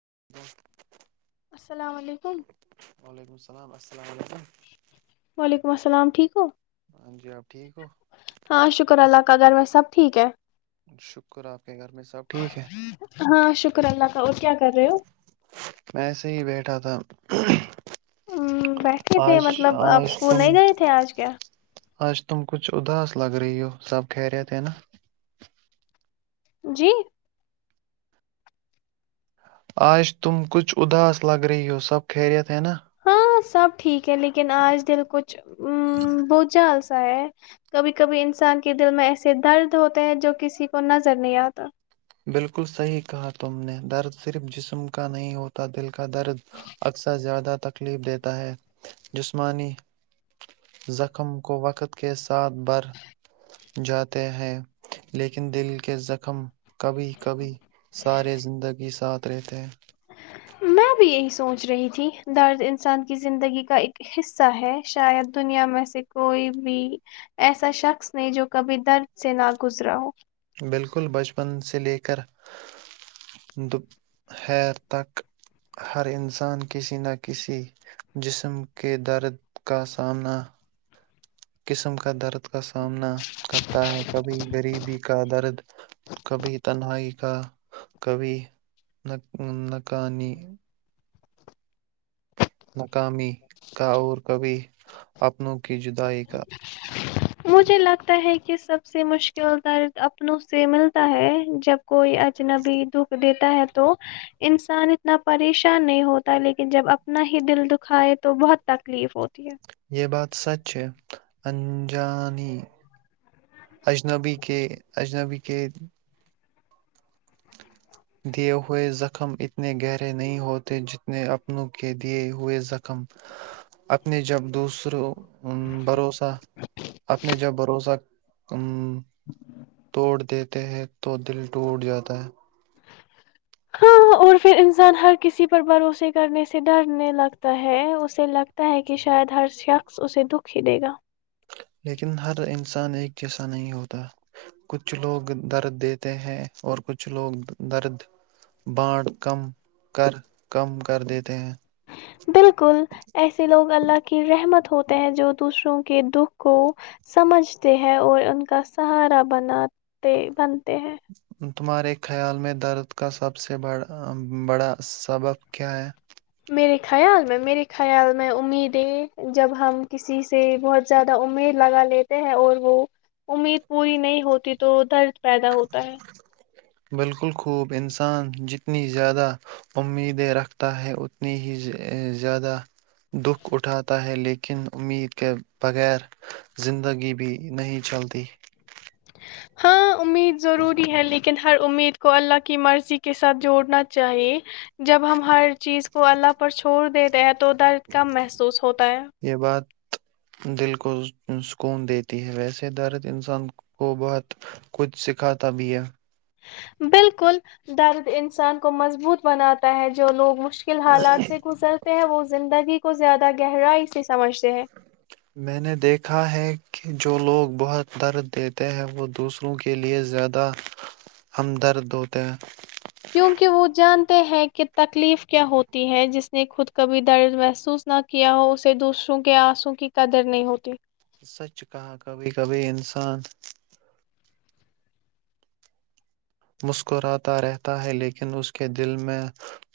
ج [unintelligible] السلام علیکم وعلیکم السلام السلام علیکم ویک ام السل ٹھیک ہو ہاں جی آپ ٹھیک ہو ہاں شکر اللہ کا گگر میں سب ٹھیک ہے شکرہ [unintelligible] ہاں شکر اللہ کا اور کیا کر رہے ہو ہ ام، بیٹھے [inaudible] تھے آج مطلب آپ آج اسکول تم نہیں گئے تھے آج کیا آج تم کچھ اداس لگ رہی ہو سب کہہ رہے تھے نا جی آج تم کچھ اداس لگ رہی ہو سب خریت ہے نا ہاں سب ٹھیک کہ لیکن آج دل کچھ بہت جال کبھی کبھی انسان کے دل میں ایسے درد ہوتے ہیں جو کسی کو نظر نہیں آتا بالکل صحیح کہا تم نے درد صرف جسم کا نہیں ہوتا دل کا درد اکثر زیادہ تکلیف دیتا ہے جسمانی زخم کو وقت کے ساتھ بڑھ جاتے ہیں لیکن دل کے زخم کبھی کبھی سارے زندگی ساتھ رہتے ہیں میں بھی یہی سوچ رہی تھی درد انسان کی زندگی کا ایک حصہ ہے شاید دنیا میں سے کوئی بھی ایسا شخص نے جو کبھی درد سے نہ گزرا ہو بالکل بچپن سے لے کر دوہر تک ہر انسان کسی نہ کسی جسم کے درد کا سامنا قسم کا درد کا سامنا کرتا ہے کبھی غریبی کا درد کبھی تنہائی کا کبھی نکانی کاامی کا اور کبھی اپنوں کی جدائی کا مجھے لگتا ہے کہ سب سے مشکل درد اپنوں سے ملتا ہے جب کوئی اجنبی دکھ دیتا ہے تو انسان اتنا پریشان نہیں ہوتا لیکن جب اپنا ہی دل دکھائے تو بہت تکلیف ہوتا یہ بات سچ ہے اجانی اجنبی کے اجنبی قید دیے ہوئے زخم اتنے گہرے نہیں ہوتے جتنے اپنوں کے دیے ہوئے زخم اپنے جب دوسروں ا بھروسہ اپنے جب بھروسہ ا توڑ دیتے ہیں تو دل ٹوٹ جاتا ہے ہاں اور پھر انسان ہر کسی پر بھروسے کرنے سے ڈرنے لگتا ہے اسے لگتا ہے کہ شاید ہر شخص اسے دکھ ہی دے گا لیکن ہر انسان ایک جیسا نہیں ہوتا کچھ لوگ درد دیتے ہیں اور کچھ لوگ درد بانڑ کم کر کم کر دیتے ہیں بالکل ایسے لوگ اللہ کی رحمت ہوتے ہیں جو دوسروں کے دکھ کو سمجھتے ہیں اور ان کا سہارا بناتے بن ہ تمہارے خیال میں درد کا سب سے ب بڑا سبب کیا ہے میرے خیال میں میرے خیال میں امیدیں جب ہم کسی سے بہت زیادہ امید لگا لیتے ہیں اور وہ امید پوری نہیں ہوتی تو درد پیدا ہوتا ہے بالکل خوب انسان جتنی زیادہ امیدیں رکھتا ہے اتنی ہی زیادہ دکھ اٹھاتا ہے لیکن امید کے بغیر زندگی بھی نہیں چلتی ہاں امید ضروری ہے لیکن ہر امید کو اللہ کی مرضی کے ساتھ جوڑنا چاہیے جب ہم ہر چیز کو اللہ پر چھوڑ دیتے ہیں تو تو درد کم محسوس ہوتا ہے یہ بات دل کو سکون دیتی ہے ویسے درد انسان کو بہت کچھ سکھاتا بھی ہے بالکل درد انسان کو مضبوط بناتا ہے جو لوگ م مشکل حالات سے گزرتے ہیں وہ زندگی کے ب زیادہ گہر ہے اس میں نے دیکھا ہے کہ جو لوگ بہت درد دیتے ہیں وہ دوسروں کے لیے زیادہ ہمدرد ہوتے ہیں کیونکہ وہ جانتے ہیں کہ تکلیف کیا ہوتی ہے جس نے خود کبھی درد محسوس نہ کیا ہو اسے دوسروں کے آنسوں کی قدر نہیں ہوتی سچ کہا کبھی کبھی انسان مسکراتا رہتا ہے لیکن اس کے دل میں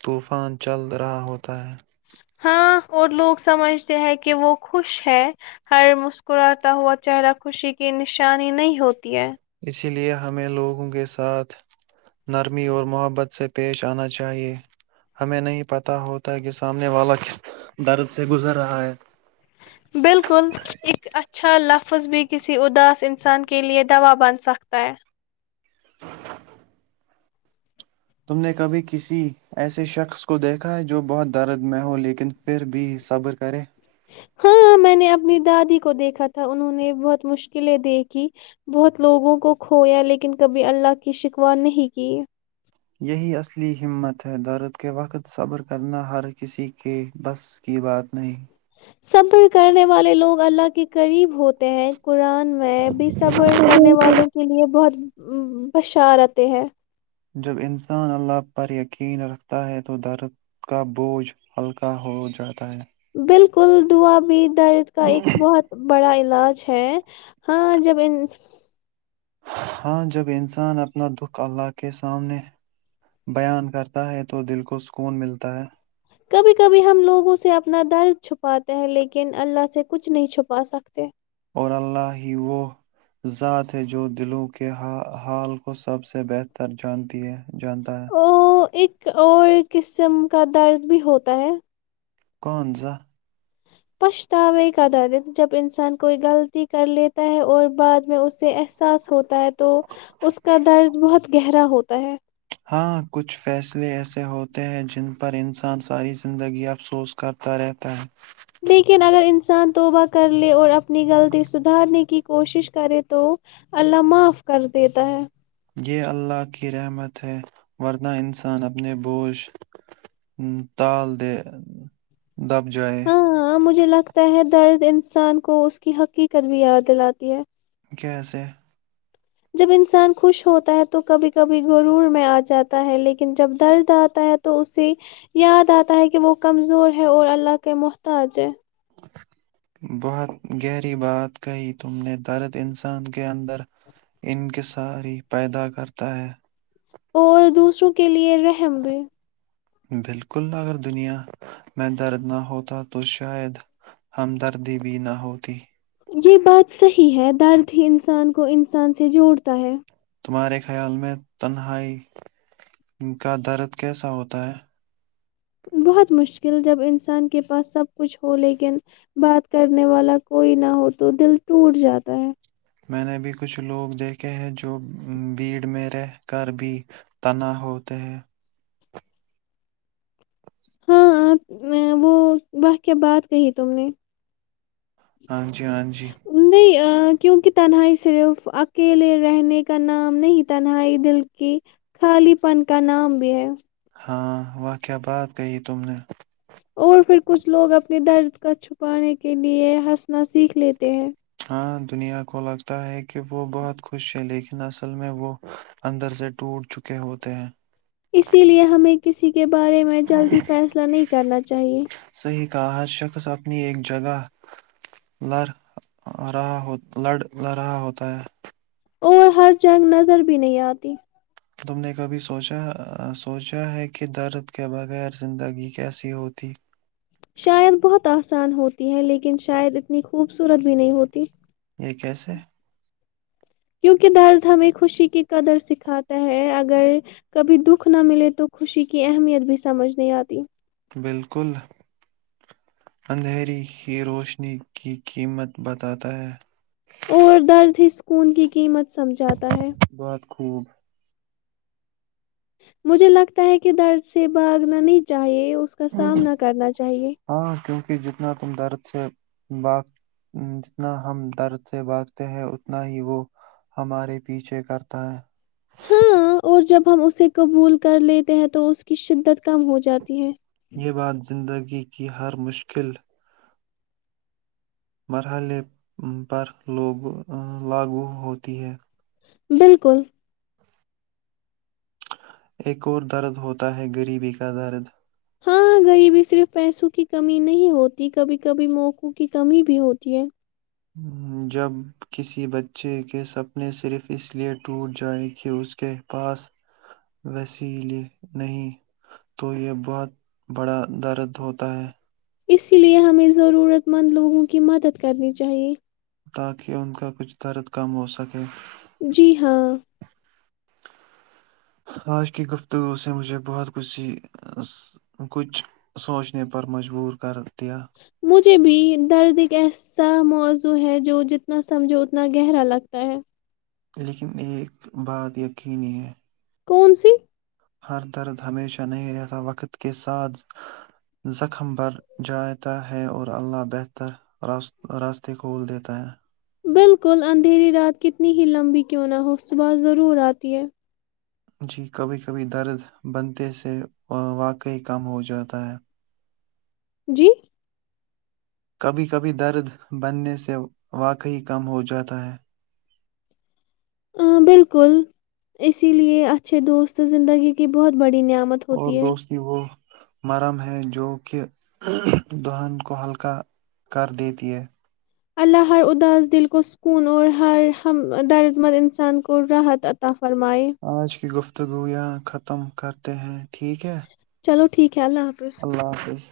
طوفان چل رہا ہوتا ہے [inaudible] اسی لے ہمیں لوگوں کے ساتھ نرمی اور محبت سے پیش آنا چاہیئے ہمیں نہیں پتہ ہوتا کہ سامنے والا کس درد سے گزر رہا ہے بالکل ایک اچھا لفظ بھی کسی اداس انسان کے لئے دوا بن سکتا ہے [inaudible] تم نے کبھی کسی ایسے شخص کو دیکھا ہے جو بہت دارد میں ہو لیکن پھر بھی صبر کرے ہاں میں نے اپنی دادی کو دیکھا تھا انہوں نے بہت مشکلیں دیکھی بہت لوگوں کو کھویا لیکن کبھی اللہ کی شکوا نہیں کی یہی اصلی ہمت ہے درد کے وقت صبر کرنا ہر کسی کے بس کی بات نہیں صبر کرنے والے لوگ اللہ کے قریب ہوتے ہیں قرآن میں بھی صبر کرنے نہیں والوں کے لیے بہت بشارتیں ہے جب انسان اللہ پر یقین رکھتا ہے تو درد کا بوجھ ہلکا ہو جاتا ہے بالکل دعا بھی درد کا ایک ہے بہت بڑا علاج ہے ہاں جب ان ہاں جب انسان اپنا دکھ اللہ کے سامنے بیان کرتا ہے تو دل کو سکون ملتا ہے کبھی کبھی ہم لوگوں سے اپنا درد چھپاتے ہیں لیکن اللہ سے کچھ نہیں چھپا سکتے اور اللہ ہی وہ ذات ہے جو دلوں کے حال کو سب سے بہتر جانتی ہے جانتا ہے او ایک اور قسم کا درد بھی ہوتا ہے کون سا پچھتاوے کا درد جب انسان کوئی غلطی کر لیتا ہے اور بعد میں اسے احساس ہوتا ہے تو اس کا درد بہت گہرا ہوتا ہے ہاں کچھ فیصلے ایسے ہوتے ہیں جن پر انسان ساری زندگی افسوس کرتا رہتا ہے لیکن اگر انسان توبہ کر لے اور اپنی غلطی سدھارنے کی کوشش کرے تو اللہ معاف کر دیتا ہے یہ اللہ کی رحمت ہے ورنہ انسان اپنے بوجھ تال دے دب جائے ہاں مجھے لگتا ہے درد انسان کو اس کی حقیقت بھی یاد دلاتی ہے کیسے جب انسان خوش ہوتا ہے تو کبھی کبھی گرور میں آ جاتا ہے لیکن جب درد آتا ہے تو تو اسے یاد آتا ہے کہ وہ کمزور ہے اور اللہ کے محتاج ہے بہت گہری بات کہی تم نے درد انسان کے اندر انکصاری پیدا کرتا ہے اور دوسروں کے لیے رحم بھی بالکل اگر دنیا میں درد نہ ہوتا تو شاید ہمدردی بھی نہ ہوتی یہ بات صحیح ہے درد ہی انسان کو انسان سے جوڑتا ہے تمہارے خیال میں تنہائی کا درد کیسا ہوتا ہے بہت مشکل جب انسان کے پاس سب کچھ ہو لیکن بات کرنے والا کوئی نہ ہو تو دل ٹوٹ جاتا ہے میں نے بھی کچھ لوگ دیکھے ہیں جو بھیڑ میں رہ کر بھی تنہا ہوتے ہیں ہاں وہ واہ کیا بات کہی تم نے ہاں جی ہاں جی نہیں کیونکہ تنہائی صرف اکیلے رہنے کا نام نہیں تنہائی دل کی خالی پن کا نام بھی ہے ہاں وہاہ کیا بات کہی تم نے اور پھر کچھ لوگ اپنے درد کو چھپانے کے لیے ہنسنا سیکھ لیتے ہیں ہاں دنیا کو لگتا ہے کہ کہ وہ بہت خوش ہیں لیکن اصل میں وہ اندر سے ٹوٹ چکے ہوتے ہیں اسی لیے ہمیں کسی کے بارے میں جلدی فیصلہ نہیں کرنا چاہیے صحیح کہا ہر شخص اپنی ایک جگہ لڑ رہا ہوتا ہے اور ہر جنگ نظر بھی نہیں آتی تم نے کبھی سوچا سوچا ہے کہ درد کے بغیر زندگی کیسی ہوتی شاید بہت آسان ہوتی ہے لیکن شاید اتنی خوبصورت بھی نہیں ہوتی یہ کیسے کیونکہ درد ہمیں خوشی کی قدر سکھاتا ہے اگر کبھی دکھ نہ ملے تو خوشی کی اہمیت بھی سمجھ نہیں آتی بالکل اندھیری ہی روشنی کی قیمت بتاتا ہے اور درد ہی سکون کی قیمت سمجھاتا ہے بہت خوب مجھے لگتا ہے کہ درد سے بھاگنا نہیں چاہیے اس کا سامنا کرنا چاہیے کہ جتنا تم درد سے باگ جتنا ہم درد سے باگتے ہیں اتنا ہی وہ ہمارے پیچھے کرتا ہے ہاں اور جب ہم اسے قبول کر لیتے ہیں تو اس کی شدت کم ہو جاتی ہے یہ بات زندگی کہ ہر مشکل مرحلے پروگ لاگو ہوتی ہے بالکل ایک اور درد ہوتا ہے غریبی کا درد ہاں ہاں غریبی صرف پیسوں کی کمی نہیں ہوتی کبھی کبھی موقعوں کی کمی بھی ہوتی ہے جب کسی بچے کے سپنے صرف اس لیئے ٹوٹ جائے کہ اس کے پاس وسیل نہیں تو یہ بہت بڑا درد ہوتا ہے اسی لیے ہمیں ضرورت مند لوگوں کی مدد کرنی چاہیے تاکہ ان کا کچھ درد کم ہو سکے جی ہاں آج کی گفتگو سے مجھے بہت کچھ سی کچھ سوچنے پر مجبور کر دیا مجھے بھی درد ایس سا موضوع ہے جو جتنا سمجھو اتنا گہرا لگتا ہے لیکن ایک بات یقینی ہے کون سی ہر درد ہمیشہ نہیں رہتا وقت کے ساتھ زخم بھر جاتا ہے اور اللہ بہترا راستے کھول دیتا ہے بالکل اندھیری رات کتنی ہی لمبی کیوں نہ ہو صبح ضرور آتی ہے جی کبھی کبھی درد بنتے سے واقعی کم ہو جاتا ہے جی کبھی کبھی درد بننے سے واقعی کم ہوجاتا ہے ہ بالکل اسی لیے اچھے دوست زندگی کی بہت بڑی نعمت اور ہوتی ہے دوستی وہ مرم ہے جو کہ دلہن کو ہلکا کر دیتی ہے اللہ ہر اداس دل کو سکون اور ہر ہم درد مند انسان کو راحت عطا فرمائے آج کی گفت گویاں ختم کرتے ہیں ٹھیک ہے چلو ٹھیک ہے اللہ حافظ اللہ حافظ